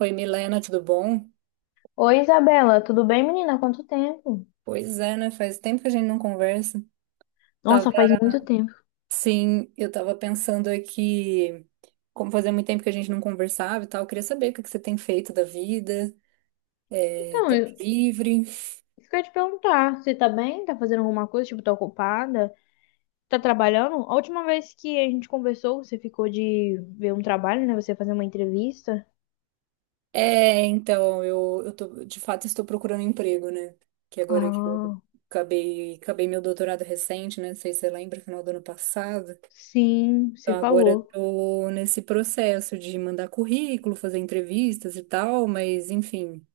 Oi, Milena, tudo bom? Oi, Isabela, tudo bem, menina? Quanto tempo? Pois é, né? Faz tempo que a gente não conversa. Tava, Nossa, faz muito tempo. sim, eu tava pensando aqui, como fazia muito tempo que a gente não conversava e tal, eu queria saber o que que você tem feito da vida, Então, tempo eu livre. isso que eu ia te perguntar, você tá bem? Tá fazendo alguma coisa? Tipo, tá ocupada? Tá trabalhando? A última vez que a gente conversou, você ficou de ver um trabalho, né? Você fazer uma entrevista. Então, de fato, estou procurando emprego, né? Que agora que eu Ah, acabei meu doutorado recente, né? Não sei se você lembra, final do ano passado. sim, você Então, agora eu falou. tô nesse processo de mandar currículo, fazer entrevistas e tal, mas, enfim.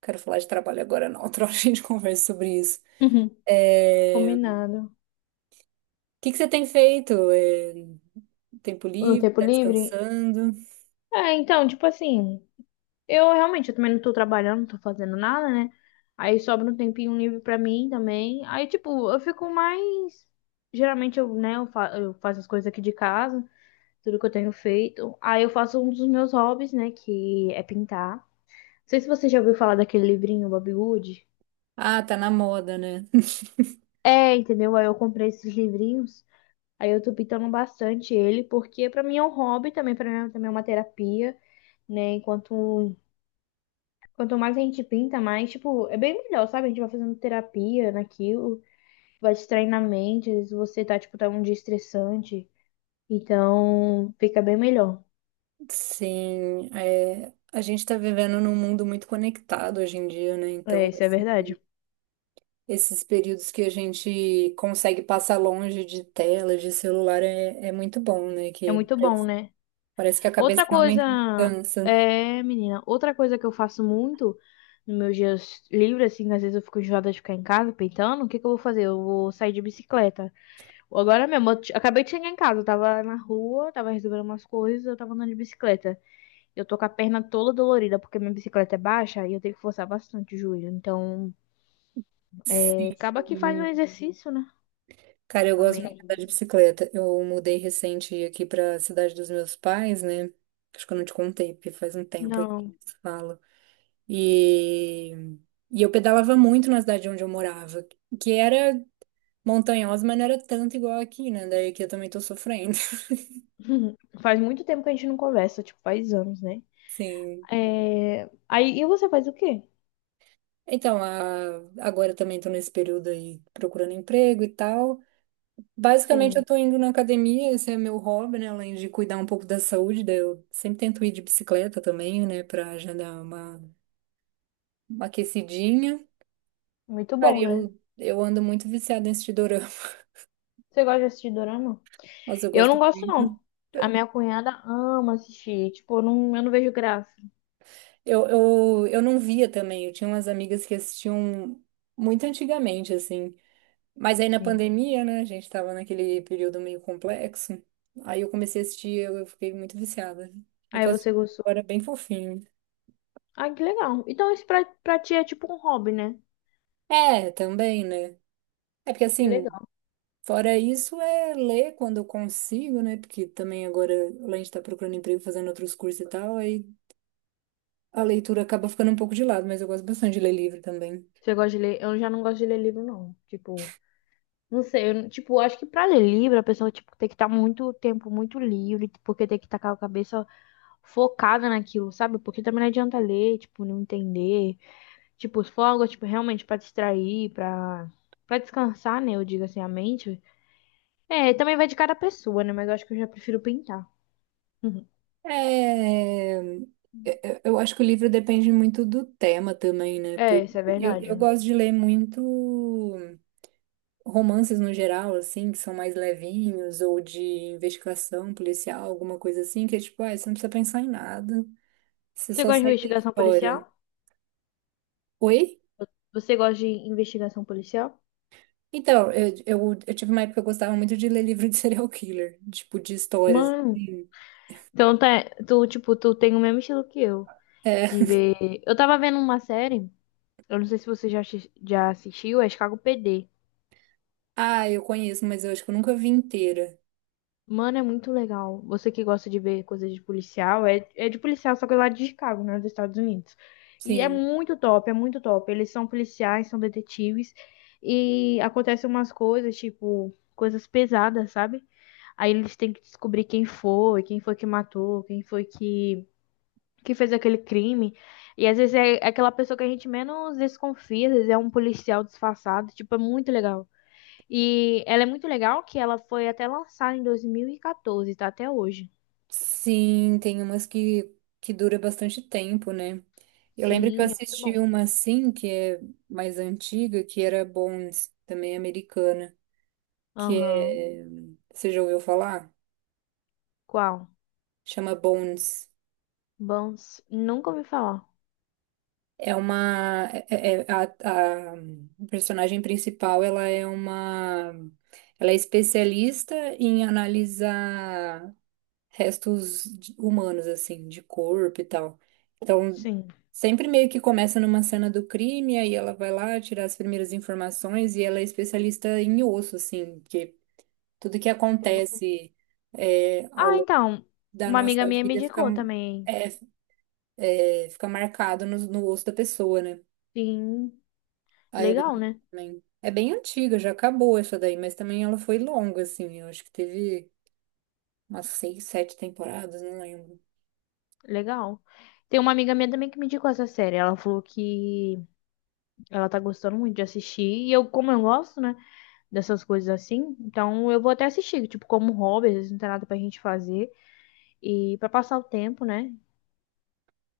Quero falar de trabalho agora, não. Outra hora a gente conversa sobre isso. Uhum. O Combinado. que que você tem feito? Tempo No livre? tempo Tá livre? descansando? Tipo assim, eu realmente, eu também não tô trabalhando, não tô fazendo nada, né? Aí sobra um tempinho livre pra mim também. Aí, tipo, eu fico mais. Geralmente eu, né, eu, fa- eu faço as coisas aqui de casa, tudo que eu tenho feito. Aí eu faço um dos meus hobbies, né, que é pintar. Não sei se você já ouviu falar daquele livrinho, Bob Wood. Ah, tá na moda, né? É, entendeu? Aí eu comprei esses livrinhos. Aí eu tô pintando bastante ele, porque pra mim é um hobby também, pra mim é também é uma terapia, né? Enquanto Quanto mais a gente pinta, mais, tipo, é bem melhor, sabe? A gente vai fazendo terapia naquilo, vai distraindo a mente, às vezes você tá um dia estressante, então fica bem melhor. Sim, a gente está vivendo num mundo muito conectado hoje em dia, né? É, Então, isso é verdade. esses períodos que a gente consegue passar longe de tela, de celular, é muito bom, né? É Que muito bom, né? parece que a cabeça Outra coisa, realmente cansa. Menina, outra coisa que eu faço muito nos meus dias livres, assim, às vezes eu fico enjoada de ficar em casa pintando, o que que eu vou fazer? Eu vou sair de bicicleta. Agora mesmo, acabei de chegar em casa, eu tava na rua, tava resolvendo umas coisas, eu tava andando de bicicleta. Eu tô com a perna toda dolorida porque minha bicicleta é baixa e eu tenho que forçar bastante o joelho. Então, acaba que faz um Sim. exercício, né? Cara, eu gosto muito de andar de Amém? bicicleta. Eu mudei recente aqui pra cidade dos meus pais, né? Acho que eu não te contei, porque faz um tempo aí que Não. eu te falo. E... e eu pedalava muito na cidade onde eu morava, que era montanhosa, mas não era tanto igual aqui, né? Daí aqui eu também tô sofrendo. Faz muito tempo que a gente não conversa, tipo, faz anos, né? Sim. E você faz o quê? Então, agora eu também tô nesse período aí procurando emprego e tal. Basicamente, eu Sim, tô indo na academia, esse é meu hobby, né? Além de cuidar um pouco da saúde, daí eu sempre tento ir de bicicleta também, né? Pra já dar uma aquecidinha. muito Cara, bom, né? eu ando muito viciada em assistir dorama. Você gosta de assistir dorama? Nossa, eu Eu não gosto gosto, muito. não. A minha cunhada ama assistir. Tipo, eu não vejo graça. Eu não via também, eu tinha umas amigas que assistiam muito antigamente, assim. Mas aí na Sim. pandemia, né? A gente tava naquele período meio complexo. Aí eu comecei a assistir, eu fiquei muito viciada. Eu Aí tô você assistindo gostou. agora bem fofinho. Ah, que legal. Então, isso pra ti é tipo um hobby, né? É, também, né? É porque Que assim. legal. Fora isso, é ler quando eu consigo, né? Porque também agora, além de estar procurando emprego, fazendo outros cursos e tal, aí a leitura acaba ficando um pouco de lado, mas eu gosto bastante de ler livro também. Você gosta de ler? Eu já não gosto de ler livro, não. Tipo, não sei, eu, não- tipo, acho que pra ler livro, a pessoa, tipo, tem que estar muito tempo muito livre, porque tem que estar com a cabeça focada naquilo, sabe? Porque também não adianta ler, tipo, não entender. Tipo, se for algo, tipo, realmente pra distrair, pra descansar, né? Eu digo assim, a mente. É, também vai de cada pessoa, né? Mas eu acho que eu já prefiro pintar. Uhum. É... eu acho que o livro depende muito do tema também, né? É, Porque isso é eu, verdade. eu gosto de ler muito romances no geral, assim, que são mais levinhos, ou de investigação policial, alguma coisa assim, que é tipo, ah, você não precisa pensar em nada, você Você só gosta de segue a investigação história. policial? Oi? Você gosta de investigação policial? Então, eu tive uma época que eu gostava muito de ler livro de serial killer, tipo, de histórias, Mano, assim. então tá, tu, tipo, tu tem o mesmo estilo que eu. É. De ver. Eu tava vendo uma série. Eu não sei se você já, já assistiu, é Chicago PD. Ah, eu conheço, mas eu acho que eu nunca vi inteira. Mano, é muito legal. Você que gosta de ver coisas de policial, é de policial, só que lá de Chicago, né, dos Estados Unidos. E é Sim. muito top, é muito top. Eles são policiais, são detetives, e acontecem umas coisas, tipo, coisas pesadas, sabe? Aí eles têm que descobrir quem foi que matou, que fez aquele crime. E às vezes é aquela pessoa que a gente menos desconfia, às vezes é um policial disfarçado. Tipo, é muito legal. E ela é muito legal que ela foi até lançada em 2014, tá até hoje. Sim, tem umas que dura bastante tempo, né? Eu lembro que eu Sim, é muito assisti bom. uma assim, que é mais antiga, que era Bones, também americana, que Aham. é... Você já ouviu falar? Qual? Chama Bones. Bons. Nunca ouvi falar. É uma é- é- é, a personagem principal, ela é especialista em analisar restos humanos assim, de corpo e tal. Então, Sim. sempre meio que começa numa cena do crime, aí ela vai lá tirar as primeiras informações e ela é especialista em osso assim, porque tudo que É bom. acontece ao Ah, longo então. da Uma amiga nossa minha me vida indicou também. é, fica marcado no osso da pessoa, né? Sim. Ai, é bem Legal, antiga né? também. É bem antiga, já acabou essa daí, mas também ela foi longa, assim. Eu acho que teve umas seis, sete temporadas, não lembro. Legal. Tem uma amiga minha também que me indicou essa série. Ela falou que ela tá gostando muito de assistir. E eu, como eu gosto, né? Dessas coisas assim. Então eu vou até assistir. Tipo, como hobby, às vezes não tem nada pra gente fazer. E pra passar o tempo, né?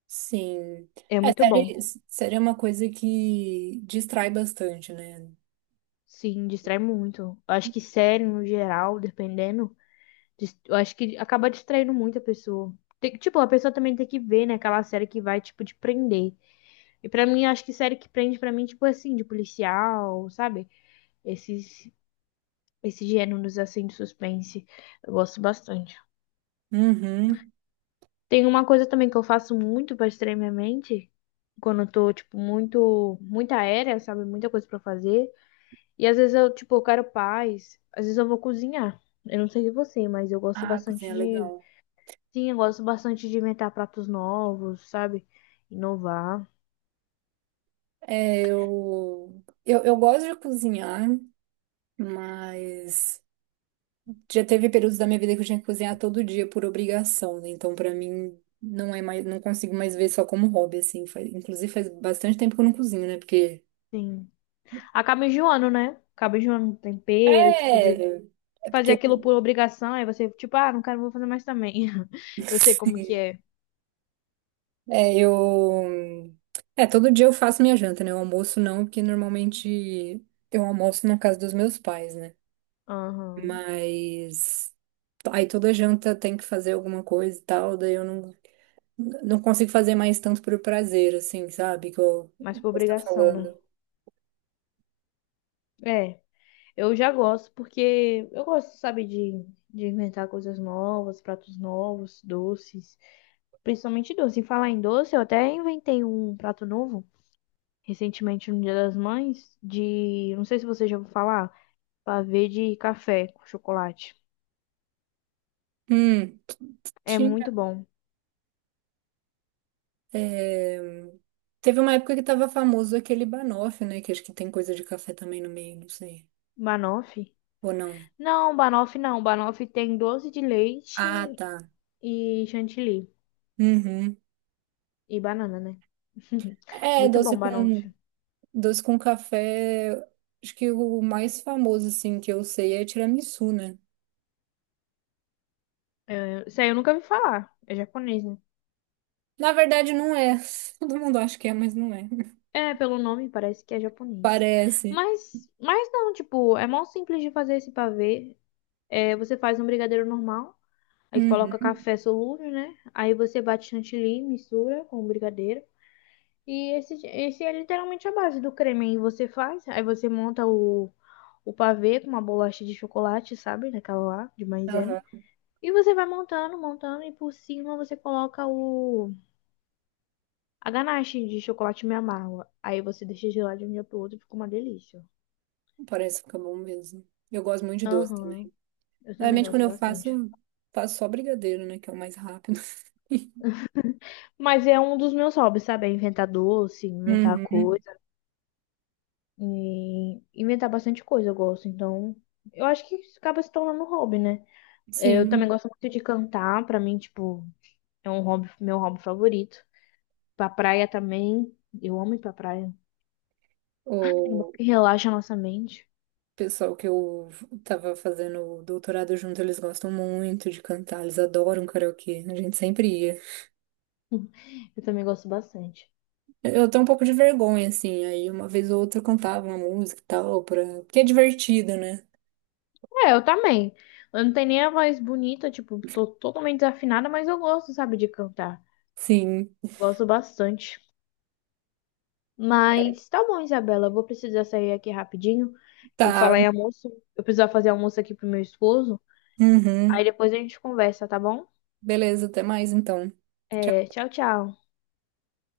Sim. É É, muito bom. série, série é uma coisa que distrai bastante, né? Sim, distrai muito. Eu acho que série, no geral, dependendo, eu acho que acaba distraindo muito a pessoa. Tipo, a pessoa também tem que ver, né, aquela série que vai, tipo, te prender. E pra mim, eu acho que série que prende pra mim, tipo assim, de policial, sabe? Esses, esses gêneros, assim, de suspense. Eu gosto bastante. Uhum. Tem uma coisa também que eu faço muito pra distrair minha mente, quando eu tô, tipo, muito aérea, sabe? Muita coisa pra fazer. E às vezes eu, tipo, eu quero paz. Às vezes eu vou cozinhar. Eu não sei de você, mas eu gosto Ah, cozinha bastante é de. legal. Sim, eu gosto bastante de inventar pratos novos, sabe? Inovar. Eu gosto de cozinhar, mas. Já teve períodos da minha vida que eu tinha que cozinhar todo dia por obrigação, né? Então, pra mim, não é mais, não consigo mais ver só como hobby, assim. Inclusive, faz bastante tempo que eu não cozinho, né? Porque. Sim. Acaba enjoando, né? Acaba enjoando do tempero, tipo, de É. É fazer porque. aquilo por obrigação. Aí você, tipo, ah, não quero, vou fazer mais também. Eu sei como que é. É, eu. Todo dia eu faço minha janta, né? O almoço não, porque normalmente eu almoço na casa dos meus pais, né? Aham. Mas. Aí toda janta tem que fazer alguma coisa e tal, daí eu não, consigo fazer mais tanto por prazer, assim, sabe? Que Mas que por você tá obrigação, né? falando. É. Eu já gosto, porque eu gosto, sabe, de inventar coisas novas, pratos novos, doces, principalmente doce. Em falar em doce, eu até inventei um prato novo recentemente no Dia das Mães, de, não sei se você já ouviu falar, pavê de café com chocolate. Hum, É muito tinha. bom. é, Teve uma época que tava famoso aquele banoffee, né? Que acho que tem coisa de café também no meio, não sei. Banoffee? Ou não? Não, banoffee não. Banoffee tem doce de leite Ah, tá. e chantilly. Uhum. E banana, né? É, Muito doce bom, com, banoffee. doce com café. Acho que o mais famoso, assim, que eu sei é tiramisu, né? É, isso aí eu nunca vi falar. É japonês, né? Na verdade, não é. Todo mundo acha que é, mas não é. É, pelo nome parece que é japonês. Parece. Mas não, tipo, é mó simples de fazer esse pavê. É, você faz um brigadeiro normal, aí coloca Uhum. café solúvel, né? Aí você bate chantilly, mistura com o brigadeiro. E esse é literalmente a base do creme. Aí você faz, aí você monta o pavê com uma bolacha de chocolate, sabe? Daquela lá, de maisena. Aham. E você vai montando, montando, e por cima você coloca a ganache de chocolate meio amargo. Aí você deixa gelar de um dia pro outro, fica uma delícia. Parece ficar bom mesmo. Eu gosto muito de doce Aham, também. eu também Normalmente, quando gosto eu bastante. faço só brigadeiro, né? Que é o mais rápido. Mas é um dos meus hobbies, sabe? É inventar doce, inventar Uhum. coisa, e inventar bastante coisa eu gosto. Então, eu acho que isso acaba se tornando um hobby, né? Eu também Sim, gosto muito de cantar, pra mim, tipo, é um hobby, meu hobby favorito. Pra praia também, eu amo ir pra praia. É bom o que relaxa a nossa mente. pessoal que eu tava fazendo o doutorado junto, eles gostam muito de cantar, eles adoram karaokê, a gente sempre ia. Eu também gosto bastante. Eu tenho um pouco de vergonha, assim, aí uma vez ou outra eu cantava uma música e tal, porque é divertido, né? É, eu também. Eu não tenho nem a voz bonita, tipo, tô totalmente desafinada, mas eu gosto, sabe, de cantar. Sim, Gosto bastante. Mas tá bom, Isabela. Eu vou precisar sair aqui rapidinho. Eu falar tá. em almoço. Eu preciso fazer almoço aqui pro meu esposo. Aí Uhum. depois a gente conversa, tá bom? Beleza, até mais então. É, tchau, tchau.